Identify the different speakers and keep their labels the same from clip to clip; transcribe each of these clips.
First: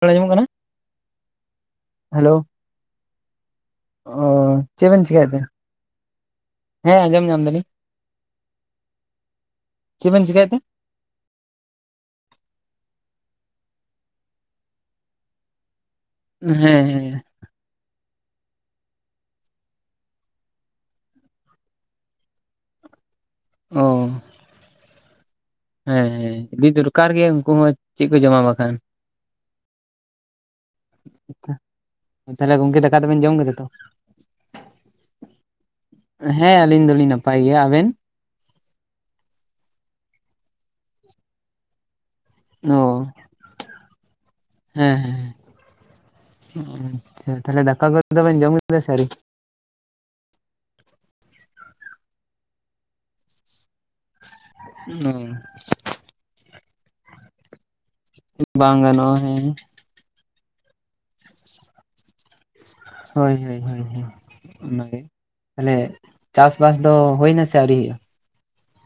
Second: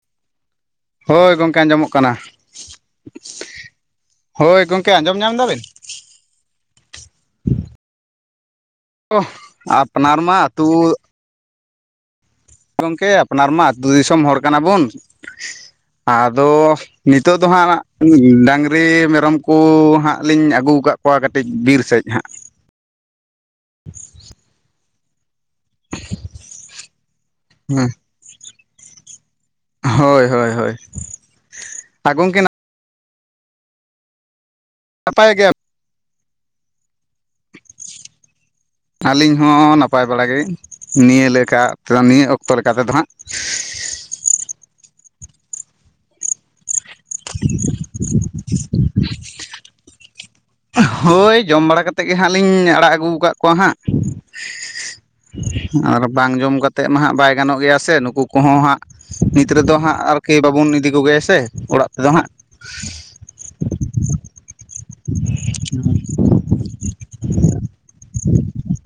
Speaker 1: ᱨᱚᱲ ᱟᱡᱸᱚᱢᱚᱜ ᱠᱟᱱᱟ?
Speaker 2: ᱦᱳᱭ ᱜᱚᱝᱠᱮ ᱟᱸᱡᱚᱢᱚᱜ ᱠᱟᱱᱟ
Speaker 1: ᱦᱮᱞᱳ
Speaker 2: ᱾
Speaker 1: ᱚ ᱪᱮᱫ ᱵᱮᱱ ᱪᱮᱠᱟᱭᱮᱛ ᱛᱮ? ᱦᱮᱸ ᱟᱸᱡᱚᱢ ᱧᱟᱢ ᱫᱟᱹᱞᱤᱧ ᱾
Speaker 2: ᱚ
Speaker 1: ᱪᱮᱫ
Speaker 2: ᱟᱯᱱᱟᱨ
Speaker 1: ᱵᱮᱱ
Speaker 2: ᱢᱟ
Speaker 1: ᱪᱮᱠᱟᱭᱮᱫ ᱛᱮ?
Speaker 2: ᱟᱛᱩ ᱜᱚᱝᱠᱮ ᱟᱯᱱᱟᱨ ᱢᱟ ᱟᱹᱛᱩ ᱫᱤᱥᱚᱢ ᱦᱚᱲ ᱠᱟᱱᱟ ᱵᱚᱱ ᱟᱫᱚ
Speaker 1: ᱦᱮᱸ ᱦᱮᱸ
Speaker 2: ᱱᱤᱛᱚᱜ ᱫᱚ ᱦᱟᱸᱜ ᱰᱟᱝᱨᱤ ᱢᱮᱨᱚᱢ ᱠᱚ ᱦᱟᱸᱜ ᱞᱤᱧ ᱟᱹᱜᱩ ᱟᱠᱟᱫ ᱠᱚᱣᱟ ᱠᱟᱹᱴᱤᱡ ᱵᱤᱨ ᱥᱮᱫ ᱦᱟᱸᱜ ᱾
Speaker 1: ᱚ ᱾ ᱦᱮᱸ ᱦᱮᱸ ᱤᱫᱤ ᱫᱚᱨᱠᱟᱨ ᱜᱮᱭᱟ ᱩᱱᱠᱩ ᱦᱚᱸ
Speaker 2: ᱦᱮᱸ
Speaker 1: ᱪᱮᱫ ᱠᱚ ᱡᱚᱢᱟ ᱵᱟᱠᱷᱟᱱ?
Speaker 2: ᱦᱳᱭ ᱦᱳᱭ ᱦᱳᱭ ᱟᱨ ᱜᱚᱝᱠᱮ ᱱᱟ
Speaker 1: ᱫᱟᱠᱟ ᱫᱚᱵᱮᱱ ᱡᱚᱢ ᱠᱮᱫᱟ ᱛᱚ?
Speaker 2: ᱱᱟᱯᱟᱭ ᱜᱮᱭᱟ
Speaker 1: ᱦᱮᱸ ᱟᱞᱤᱧ ᱫᱚᱞᱤᱧ ᱱᱟᱯᱟᱭ ᱜᱮᱭᱟ ᱾ ᱟᱵᱮᱱ?
Speaker 2: ᱟᱞᱤᱧ ᱦᱚᱸ ᱱᱟᱯᱟᱭ ᱵᱟᱲᱟ ᱜᱮ, ᱱᱤᱭᱟᱹ ᱞᱮᱠᱟ ᱛᱮ ᱱᱤᱭᱟᱹ ᱚᱠᱛᱚ
Speaker 1: ᱚ
Speaker 2: ᱞᱮᱠᱟᱛᱮ ᱫᱚ ᱦᱟᱸᱜ ᱾
Speaker 1: ᱦᱮᱸ ᱦᱮᱸ ᱦᱩᱸ᱾ ᱦᱮᱸ ᱛᱟᱦᱚᱞᱮ ᱫᱟᱠᱟ ᱠᱚᱫᱚ ᱵᱮᱱ ᱡᱚᱢ ᱠᱮᱫᱟ ᱥᱮ ᱟᱹᱣᱨᱤ?
Speaker 2: ᱦᱳᱭ ᱡᱚᱢ ᱵᱟᱲᱟ ᱠᱟᱛᱮᱜ ᱜᱮ ᱦᱟᱸᱜ ᱞᱤᱧ ᱟᱲᱟᱜ ᱟᱹᱜᱩ ᱟᱠᱟᱫ ᱠᱚᱣᱟ ᱦᱟᱸᱜ ᱾ ᱟᱨ ᱵᱟᱝ ᱡᱚᱢ ᱠᱟᱛᱮᱜ ᱢᱟ ᱦᱟᱸᱜ ᱵᱟᱭ ᱜᱟᱱᱚᱜ ᱜᱮᱭᱟ ᱥᱮ ᱱᱩᱠᱩ ᱠᱚᱦᱚᱸ
Speaker 1: ᱵᱟᱝ
Speaker 2: ᱦᱟᱸᱜ
Speaker 1: ᱜᱟᱱᱚᱜᱼᱟ ᱦᱮᱸ᱾
Speaker 2: ᱱᱤᱛ ᱨᱮᱫᱚ ᱦᱟᱸᱜ ᱟᱨᱠᱤ ᱵᱟᱵᱚᱱ ᱤᱫᱤ ᱠᱚᱜᱮᱭᱟ ᱥᱮ ᱚᱲᱟᱜ ᱛᱮᱫᱚ ᱦᱟᱸᱜ ᱾
Speaker 1: ᱚᱱᱟ ᱜᱮ, ᱛᱟᱦᱚᱞᱮ ᱪᱟᱥ ᱵᱟᱥ ᱫᱚ ᱦᱩᱭ ᱮᱱᱟ ᱥᱮ ᱟᱹᱣᱨᱤ ᱦᱩᱭᱩᱜ-ᱟ?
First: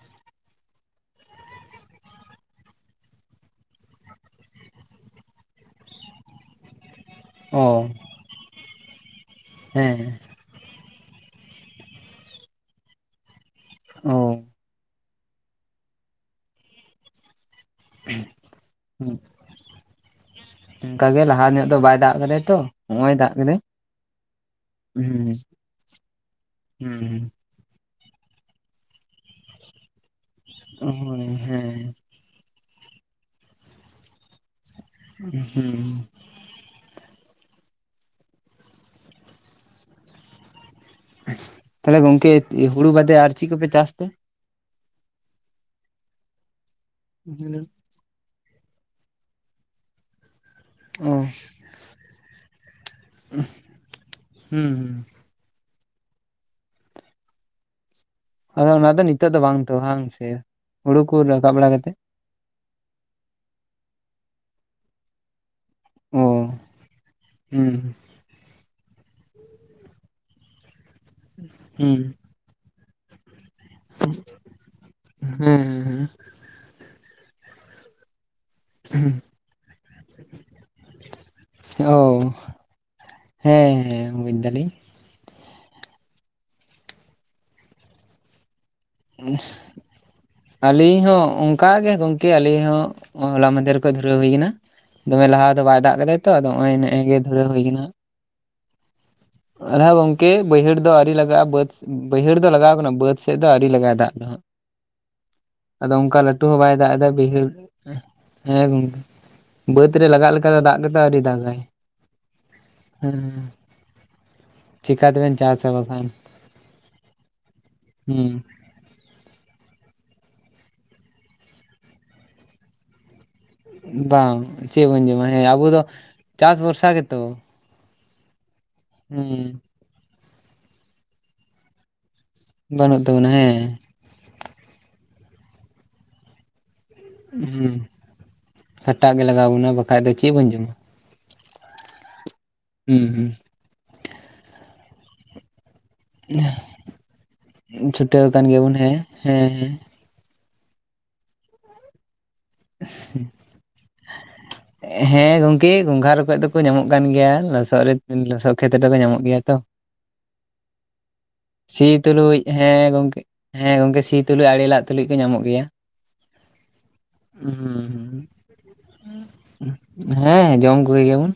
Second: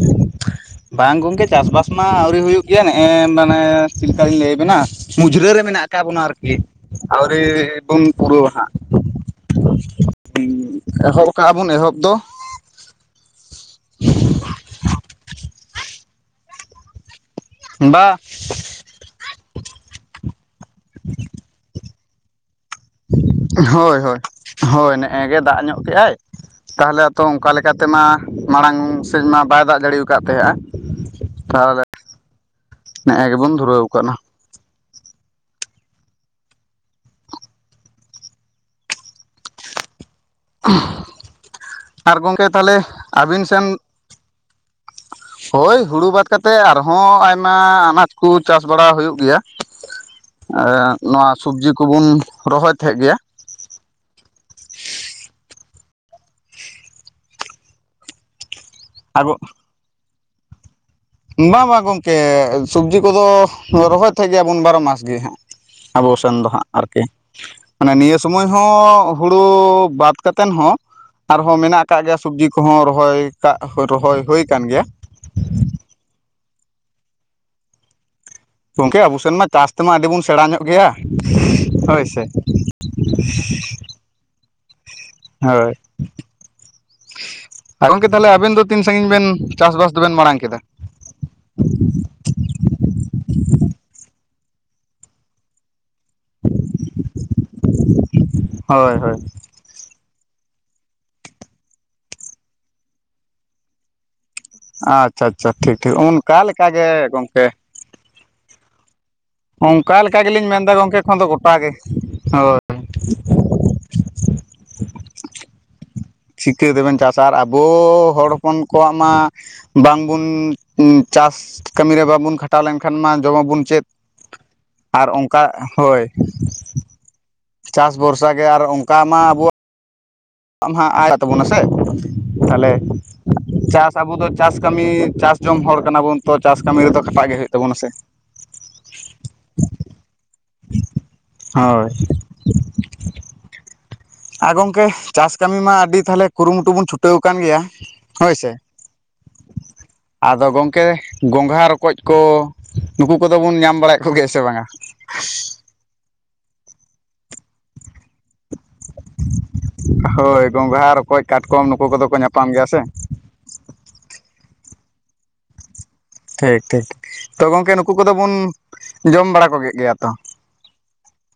Speaker 2: [inaudible] ᱵᱟᱝ ᱜᱚᱝᱠᱮ ᱪᱟᱥ ᱵᱟᱥ ᱢᱟ ᱟᱹᱣᱨᱤ ᱦᱩᱭᱩᱜ ᱜᱮᱭᱟ, ᱱᱮᱜᱼᱮ ᱢᱟᱱᱮ ᱪᱤᱞᱠᱟᱞᱤᱧ ᱞᱟᱹᱭ ᱟᱵᱮᱱᱟ? ᱩᱡᱽᱨᱟᱹ ᱨᱮ ᱢᱮᱱᱟᱜ ᱠᱟᱜ ᱵᱚᱱᱟ ᱟᱨᱠᱤ ᱟᱹᱣᱨᱤ
Speaker 1: ᱚ
Speaker 2: ᱵᱚᱱ ᱯᱩᱨᱟᱹᱣ-ᱟ ᱦᱟᱸᱜ ᱾
Speaker 1: ᱦᱮᱸ ᱾
Speaker 2: ᱮᱦᱚᱵ ᱠᱟᱜ-ᱟ ᱵᱚᱱ ᱮᱦᱚᱵ ᱫᱚ ᱾
Speaker 1: ᱚ᱾
Speaker 2: [inaudible] ᱵᱟ᱾
Speaker 1: ᱚᱱᱠᱟ ᱜᱮ ᱞᱟᱦᱟ ᱧᱚᱜ ᱫᱚ ᱵᱟᱭ ᱫᱟᱜ ᱠᱟᱫᱟᱭ ᱛᱚ᱾ ᱱᱚᱜᱼᱚᱭ ᱫᱟᱜ ᱠᱮᱫᱟᱭ
Speaker 2: ᱦᱳᱭ ᱦᱳᱭ ᱦᱳᱭ ᱱᱮ-ᱮ
Speaker 1: ᱦᱩᱸ
Speaker 2: ᱜᱮ ᱫᱟᱜ ᱧᱚᱜ ᱠᱮ-ᱟᱭ ᱛᱟᱦᱚᱞᱮ ᱛᱚ
Speaker 1: ᱦᱩᱸ
Speaker 2: ᱚᱱᱠᱟ ᱞᱮᱠ ᱪᱤᱠᱟᱛᱮ ᱢᱟ ᱢᱟᱲᱟᱝ ᱥᱮᱫ ᱢᱟ ᱵᱟᱭ ᱫᱟᱜ ᱡᱟᱲᱣᱠᱟᱫ ᱛᱟᱦᱮᱸᱫᱼᱟ᱾
Speaker 1: ᱦᱳᱭ
Speaker 2: ᱛᱟᱦᱚᱞᱮ
Speaker 1: ᱦᱮᱸ
Speaker 2: ᱱᱮ-ᱮ ᱜᱮᱵᱚᱢ ᱫᱷᱩᱨᱟᱹᱣ ᱟᱠᱟᱱᱟ᱾
Speaker 1: ᱦᱩᱸ᱾ ᱛᱟᱦᱚᱞᱮ
Speaker 2: ᱟᱨ ᱜᱚᱝᱠᱮ ᱛᱟᱦᱚᱞᱮ
Speaker 1: ᱦᱩᱲᱩ ᱵᱟᱫᱮ ᱟᱨ
Speaker 2: ᱟᱹᱵᱤᱱ
Speaker 1: ᱪᱮᱫ
Speaker 2: ᱥᱮᱱ
Speaker 1: ᱠᱚᱯᱮ ᱪᱟᱥ ᱛᱮ
Speaker 2: ᱦᱳᱭ ᱦᱩᱲᱩ ᱵᱟᱫ ᱠᱟᱛᱮᱫ ᱟᱨᱦᱚᱸ ᱟᱭᱢᱟ ᱟᱱᱟᱴ ᱠᱩ ᱪᱟᱥ ᱵᱟᱲᱟ ᱦᱩᱭᱩᱜ ᱜᱮᱭᱟ᱾ ᱮᱫ
Speaker 1: ᱚ
Speaker 2: ᱱᱚᱣᱟ ᱥᱚᱵᱽᱡᱤ ᱠᱚᱵᱩᱱ ᱨᱚᱦᱚᱭ ᱛᱟᱦᱮᱸᱫ ᱜᱮᱭᱟ᱾
Speaker 1: ᱦᱩᱸ ᱦᱩᱸ᱾ ᱟᱫᱚ ᱚᱱᱟ ᱫᱚ ᱱᱤᱛᱚᱜ ᱫᱚ
Speaker 2: ᱟᱫᱚ
Speaker 1: ᱵᱟᱝ ᱛᱚ ᱵᱟᱝ ᱥᱮ᱾ ᱦᱩᱲᱩ ᱠᱚ ᱨᱟᱠᱟᱵ
Speaker 2: ᱵᱟᱝ
Speaker 1: ᱵᱟᱲᱟ
Speaker 2: ᱵᱟᱝ
Speaker 1: ᱠᱟᱛᱮ
Speaker 2: ᱜᱚᱝᱠᱮ ᱥᱚᱵᱽᱡᱤ ᱠᱚᱫᱚ ᱨᱚᱦᱚᱭ ᱛᱟᱦᱮᱸᱫ ᱜᱮᱭᱟ ᱵᱚᱱ ᱵᱟᱨᱚ ᱢᱟᱥ ᱜᱮ ᱦᱟᱹᱜ᱾ ᱟᱵᱚ
Speaker 1: ᱚ
Speaker 2: ᱥᱮᱱ ᱫᱚ ᱦᱟᱸᱜ ᱟᱨᱠᱤ
Speaker 1: ᱦᱩᱸ
Speaker 2: ᱢᱟᱱᱮ ᱱᱤᱭᱟᱹ ᱥᱚᱢᱚᱭ ᱦᱚᱸ ᱦᱩᱲᱩ ᱵᱟᱫ ᱠᱟᱛᱮᱱ ᱦᱚᱸ ᱟᱨᱦᱚᱸ ᱢᱮᱱᱟᱜ
Speaker 1: ᱦᱩᱸ
Speaker 2: ᱟᱠᱟᱫ ᱜᱮᱭᱟ ᱥᱚᱵᱽᱡᱤ ᱠᱚᱦᱚᱸ ᱨᱚᱦᱚᱭ ᱠᱟᱜ ᱨᱚᱦᱚᱭ ᱦᱳᱭ ᱟᱠᱟᱱ ᱜᱮᱭᱟ᱾
Speaker 1: ᱦᱮᱸ ᱦᱮᱸ ᱦᱮᱸ᱾
Speaker 2: ᱜᱚᱢᱠᱮ ᱟᱵᱚ ᱥᱮᱱ ᱢᱟ ᱪᱟᱥ ᱛᱮᱢᱟ ᱟᱹᱰᱤ ᱵᱚᱱ ᱥᱮᱬᱟ ᱧᱚᱜ ᱜᱮᱭᱟ
Speaker 1: ᱚ
Speaker 2: ᱦᱳᱭ ᱥᱮ᱾ [inaudible]
Speaker 1: ᱦᱮᱸ ᱦᱮᱸ ᱦᱩᱸ ᱵᱩᱡ ᱫᱟᱞᱤᱧ᱾
Speaker 2: ᱦᱳᱭ ᱟᱨ ᱜᱚᱝᱠᱮ ᱛᱟᱦᱚᱞᱮ ᱟᱵᱮᱱ ᱫᱚ ᱛᱤᱱ ᱥᱟᱺᱜᱤᱧ ᱵᱮᱱ ᱪᱟᱥᱵᱟᱥ ᱫᱚᱵᱮᱱ ᱢᱟᱲᱟᱝ ᱠᱮᱫᱟ?
Speaker 1: ᱟᱹᱞᱤᱧ ᱦᱚᱸ ᱚᱝ ᱠᱟ ᱜᱮ ᱜᱚᱝᱠᱮ ᱟᱞᱤᱧ ᱦᱚᱸ ᱦᱚᱞᱟ ᱢᱟᱫᱮᱨ ᱠᱷᱚᱡ ᱫᱷᱩᱨᱟᱹᱣ ᱦᱩᱭ ᱠᱟᱱᱟ᱾ ᱫᱚᱢᱮ ᱞᱟᱦᱟ ᱫᱚ ᱵᱟᱭ ᱫᱟᱜ ᱠᱟᱫᱟᱭ᱾ ᱛᱚ ᱟᱫᱚ ᱦᱚᱸᱜᱼᱚᱭ ᱱᱮ-ᱮ ᱜᱮ ᱫᱷᱩᱨᱟᱹᱭ ᱦᱩᱭ ᱠᱟᱱᱟ ᱦᱟᱸᱜ᱾
Speaker 2: ᱦᱳᱭ ᱦᱳᱭ᱾
Speaker 1: ᱟᱫᱷᱟ ᱜᱚᱝᱠᱮ ᱵᱟᱹᱭᱦᱟᱹᱲ ᱫᱚ ᱟᱣᱨᱤ ᱞᱟᱜᱟᱜᱼᱟ, ᱵᱟᱹᱫ ᱵᱟᱹᱭᱦᱟᱹᱲ ᱫᱚ ᱞᱟᱜᱟᱣ ᱠᱟᱱᱟ, ᱵᱟᱹᱫᱽ ᱥᱮᱫ ᱫᱚ ᱟᱣᱨᱤ ᱞᱟᱜᱟᱭᱟ ᱫᱟᱜ ᱫᱚ ᱦᱟᱸᱜ᱾
Speaker 2: ᱟᱪᱪᱷᱟ ᱟᱪᱪᱷᱟ ᱴᱷᱤᱠ ᱴᱷᱤᱠ
Speaker 1: ᱟᱫᱚ ᱚᱱᱠᱟ ᱞᱟᱹᱴᱩ ᱦᱚᱸ ᱵᱟᱭ ᱫᱟᱜ ᱮᱫᱟ,
Speaker 2: ᱞᱮᱠᱟᱜᱮ
Speaker 1: ᱵᱟᱹᱭᱦᱟᱹᱲ
Speaker 2: ᱜᱚᱢᱠᱮ
Speaker 1: ᱦᱮᱸ ᱜᱚᱝᱠᱮ᱾ ᱵᱟᱹᱫᱽ
Speaker 2: ᱚᱱᱠᱟ
Speaker 1: ᱨᱮ ᱞᱟᱜᱟᱜ
Speaker 2: ᱜᱮᱞᱤᱧ
Speaker 1: ᱞᱮᱠᱟ ᱫᱚ
Speaker 2: ᱢᱮᱱᱫᱟ
Speaker 1: ᱫᱟᱜ ᱜᱮᱛᱚ
Speaker 2: ᱜᱚᱢᱠᱮ ᱮᱠᱷᱚᱱ
Speaker 1: ᱟᱹᱣᱨᱤ
Speaker 2: ᱫᱚ ᱜᱚᱴᱟ
Speaker 1: ᱫᱟᱜᱟᱭ᱾
Speaker 2: ᱜᱮ ᱦᱳᱭ
Speaker 1: ᱦᱩᱸ᱾ ᱪᱤᱠᱟ ᱛᱮᱵᱮᱱ ᱪᱟᱥᱟ ᱵᱟᱠᱷ
Speaker 2: ᱪᱤᱠᱟᱹ ᱛᱮᱵᱮᱱ ᱪᱟᱥᱟ ᱟᱨ ᱟᱵᱚ ᱦᱚᱲ
Speaker 1: ᱦᱩᱸ
Speaker 2: ᱦᱚᱯᱚᱱ ᱠᱚᱣᱟᱜ ᱢᱟ ᱵᱟᱝᱵᱚᱱ ᱪᱟᱥ ᱠᱟᱹᱢᱤ ᱨᱮ ᱵᱟᱵᱚᱱ ᱠᱷᱟᱴᱟᱣ ᱞᱮᱱᱠᱷᱟᱱ ᱢᱟ ᱡᱚᱢᱟᱵᱚᱱ ᱪᱮᱫ?
Speaker 1: ᱵᱟᱝ ᱪᱮᱫ ᱵᱚᱱ
Speaker 2: ᱟᱨ
Speaker 1: ᱡᱚᱢᱟ
Speaker 2: ᱚᱱᱠᱟ
Speaker 1: ᱦᱮᱸ ᱟᱵᱚ ᱫᱚ
Speaker 2: ᱦᱳᱭ᱾
Speaker 1: ᱪᱟᱥ ᱵᱷᱚᱨᱥᱟ ᱜᱮᱛᱚ
Speaker 2: ᱪᱟᱥ ᱵᱷᱚᱨᱥᱟ ᱜᱮ ᱟᱨ ᱚᱱᱠᱟ ᱢᱟ ᱟᱵᱚᱣᱟᱜ
Speaker 1: ᱦᱩᱸ
Speaker 2: ᱟᱢ ᱦᱟᱸᱜ [unintelligible] ᱛᱟᱵᱚᱱᱟ ᱥᱮ ᱛᱟᱦᱚᱞᱮ
Speaker 1: ᱵᱟᱹᱱᱩᱜ ᱛᱟᱵᱚᱱᱟ ᱦᱮᱸ
Speaker 2: ᱪᱟᱥ ᱥᱟ ᱟᱵᱚ ᱫᱚ ᱪᱟᱥ ᱠᱟᱹᱢᱤ ᱪᱟᱥ ᱡᱚᱢ ᱦᱚᱲ ᱠᱟᱱᱟ ᱵᱚᱱ, ᱛᱚ ᱪᱟᱥ ᱠᱟᱹᱢᱤ ᱨᱮᱫᱚ ᱠᱷᱟᱴᱟᱜ ᱜᱮ ᱦᱩᱭᱩᱜ ᱛᱟᱵᱚᱱᱟ ᱥᱮ᱾
Speaker 1: ᱠᱷᱟᱴᱟᱜ ᱜᱮ ᱞᱟᱜᱟᱣ ᱵᱚᱱᱟ ᱵᱟᱠᱷᱟᱡ ᱫᱚ ᱪᱮᱫ ᱵᱚᱱ ᱡᱚᱢᱟ᱾
Speaker 2: ᱦᱳᱭ
Speaker 1: ᱦᱩᱸ ᱦᱩᱸ᱾
Speaker 2: ᱟᱨ ᱜᱚᱢᱠᱮ ᱪᱟᱥ ᱠᱟᱹᱢᱤ ᱢᱟ ᱟᱹᱰᱤ ᱛᱟᱞᱦᱮ ᱠᱩᱨᱩᱢᱩᱴᱩ ᱵᱚᱱ ᱪᱷᱩᱴᱟᱹᱣ ᱟᱠᱟᱱ ᱜᱮᱭᱟ
Speaker 1: ᱪᱷᱩᱴᱟᱹᱣ
Speaker 2: ᱦᱳᱭ
Speaker 1: ᱟᱠᱟᱱ
Speaker 2: ᱥᱮ᱾
Speaker 1: ᱜᱮᱭᱟᱵᱚᱱ ᱦᱮᱸ ᱦᱮᱸ ᱦᱮᱸ
Speaker 2: ᱟᱫᱚ ᱜᱚᱢᱠᱮ ᱜᱚᱝᱜᱷᱟᱹ ᱨᱚᱠᱚᱡ ᱠᱚ ᱱᱩᱠᱩ ᱠᱚᱫᱚ ᱵᱚᱱ ᱧᱟᱢ ᱵᱟᱲᱟᱭᱮᱫ ᱠᱚᱜᱮᱭᱟ ᱥᱮ ᱵᱟᱝᱟ?
Speaker 1: ᱦᱮᱸ ᱜᱚᱝᱠᱮ ᱜᱚᱝᱜᱷᱟᱹ ᱨᱚᱠᱚᱡ ᱫᱚᱠᱚ ᱧᱟᱢᱚᱜ ᱠᱟᱱ ᱜᱮᱭᱟ᱾ ᱞᱚᱥᱚᱫ ᱨᱮ ᱞᱚᱥᱚᱫ ᱠᱷᱮᱛ ᱨᱮᱫᱚᱠᱚ ᱧᱟᱢᱚᱜ ᱜᱮᱭᱟ ᱛᱚ᱾
Speaker 2: ᱦᱳᱭ ᱜᱚᱝᱜᱷᱟ, ᱨᱚᱠᱚᱡ, ᱠᱟᱴᱠᱚᱢ ᱱᱩᱠᱩ
Speaker 1: ᱥᱤ
Speaker 2: ᱠᱚᱫᱚ ᱠᱚ
Speaker 1: ᱛᱩᱞᱩᱡ
Speaker 2: ᱧᱟᱯᱟᱢ ᱜᱮᱭᱟ ᱥᱮ᱾
Speaker 1: ᱦᱮᱸ ᱜᱚᱝᱠᱮ ᱦᱮᱸ ᱜᱚᱝᱠᱮ ᱥᱤ ᱛᱩᱞᱩᱡ ᱟᱲᱮ ᱞᱟᱜ ᱛᱩᱞᱩᱡ ᱠᱚ ᱧᱟᱢᱚᱜ ᱜᱮᱭᱟ
Speaker 2: ᱴᱷᱤᱠ ᱴᱷᱤᱠ ᱛᱚ ᱜᱚᱝᱠᱮ ᱱᱩᱠᱩ ᱠᱚᱫᱚ
Speaker 1: ᱦᱩᱸ
Speaker 2: ᱵᱚᱱ ᱡᱚᱢ ᱵᱟᱲᱟ ᱠᱚ ᱠᱮᱫ ᱜᱮᱭᱟ ᱛᱚ᱾
Speaker 1: ᱦᱮᱸ [unintelligible] ᱜᱮᱭᱟᱵᱚᱱ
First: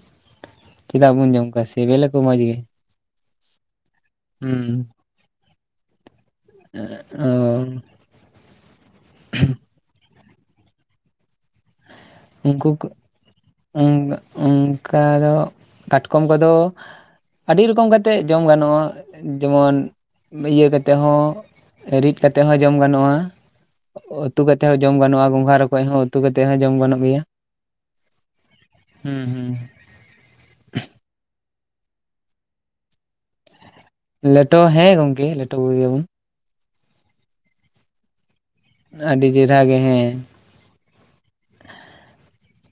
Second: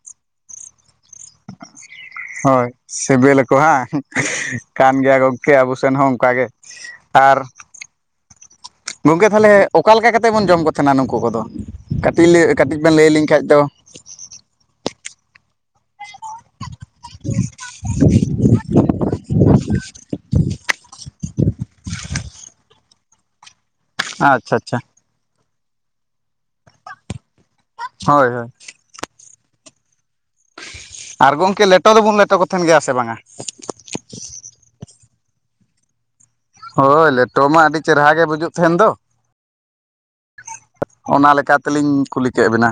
Speaker 1: ᱪᱮᱫᱟᱜ ᱵᱚᱱ ᱡᱚᱢ ᱠᱚᱣᱟ ᱥᱮᱵᱮᱞ ᱟᱠᱚ ᱢᱚᱸᱡᱽ ᱜᱮ᱾
Speaker 2: ᱥᱨᱵᱤᱞ ᱟᱠᱚ ᱦᱟᱸᱝ
Speaker 1: ᱦᱩᱸ
Speaker 2: ᱠᱟᱱ ᱜᱮᱭᱟ ᱜᱚᱢᱠᱮ ᱟᱵᱚ ᱥᱮᱱ ᱦᱚᱸ ᱚᱝᱠᱟᱜᱮ
Speaker 1: ᱚ
Speaker 2: ᱟᱨ ᱜᱚᱝᱠᱮ ᱛᱟᱦᱚᱞᱮ ᱚᱠᱟ ᱞᱮᱠᱟ ᱠᱟᱛᱮᱫ ᱵᱚᱱ ᱡᱚᱢ ᱠᱚ᱾ ᱛᱟᱦᱮᱱᱟ ᱱᱩᱠᱩ ᱠᱚᱫᱚ ᱠᱟᱹᱴᱤᱡ ᱞᱮ ᱠᱟᱹᱴᱤᱡ ᱵᱮᱱ ᱞᱟᱹᱭ ᱟᱹᱞᱤᱧ ᱠᱷᱟᱡ ᱫᱚ
Speaker 1: ᱚᱝᱠᱟ ᱫᱚ ᱠᱟᱴᱠᱚᱢ ᱠᱚᱫᱚ ᱟᱹᱰᱤ ᱨᱚᱠᱚᱢ ᱠᱟᱛᱮᱫ ᱡᱚᱢ ᱜᱟᱱᱚᱜᱼᱟ᱾ ᱡᱮᱢᱚᱱ ᱤᱭᱟᱹ ᱠᱟᱛᱮᱫ ᱦᱚᱸ, ᱨᱤᱫ ᱠᱟᱛᱮ ᱠᱟᱛᱮ ᱦᱚᱸ ᱡᱚᱢ ᱜᱟᱱᱚᱜᱼᱟ᱾ ᱩᱛᱩ
Speaker 2: ᱟᱪᱪᱷᱟ
Speaker 1: ᱠᱟᱛᱮ ᱦᱚᱸ
Speaker 2: ᱟᱪᱪᱷᱟ
Speaker 1: ᱡᱚᱢ ᱜᱟᱱᱚᱜᱼᱟ᱾ ᱜᱚᱝᱜᱷᱟ, ᱨᱚᱠᱚᱡ ᱦᱚᱸ ᱩᱛᱩ ᱠᱟᱛᱮ ᱦᱚᱸ ᱡᱚᱢ ᱜᱟᱱᱚᱜ ᱜᱮᱭᱟ᱾
Speaker 2: ᱦᱳᱭ ᱦᱳᱭ᱾
Speaker 1: ᱦᱩᱸ ᱦᱩᱸ᱾
Speaker 2: ᱟᱨ ᱜᱚᱝᱠᱮ ᱞᱮᱴᱚ ᱫᱚᱵᱚᱱ ᱞᱮᱴᱚ ᱠᱚ ᱛᱟᱦᱮᱱ ᱜᱮᱭᱟ ᱥᱮ ᱵᱟᱝᱼᱟ?
Speaker 1: ᱞᱮᱴᱚ ᱦᱮᱸ ᱜᱚᱝᱠᱮ ᱞᱮᱴᱚ ᱠᱚ ᱜᱮᱭᱟ ᱵᱚᱱ᱾
Speaker 2: ᱦᱳᱭ, ᱞᱮᱴᱚ ᱢᱟ ᱟᱹᱰᱤ ᱪᱮᱦᱮᱨᱟ ᱜᱮ ᱵᱩᱡᱷᱟᱹᱣ
Speaker 1: ᱟᱹᱰᱤ ᱪᱮᱦᱨᱟ ᱜᱮ ᱦᱮᱸ᱾
Speaker 2: ᱚᱱᱟ ᱞᱮᱠᱟ ᱛᱮᱞᱤᱧ ᱠᱩᱞᱤ ᱠᱮᱜ ᱵᱤᱱᱟ᱾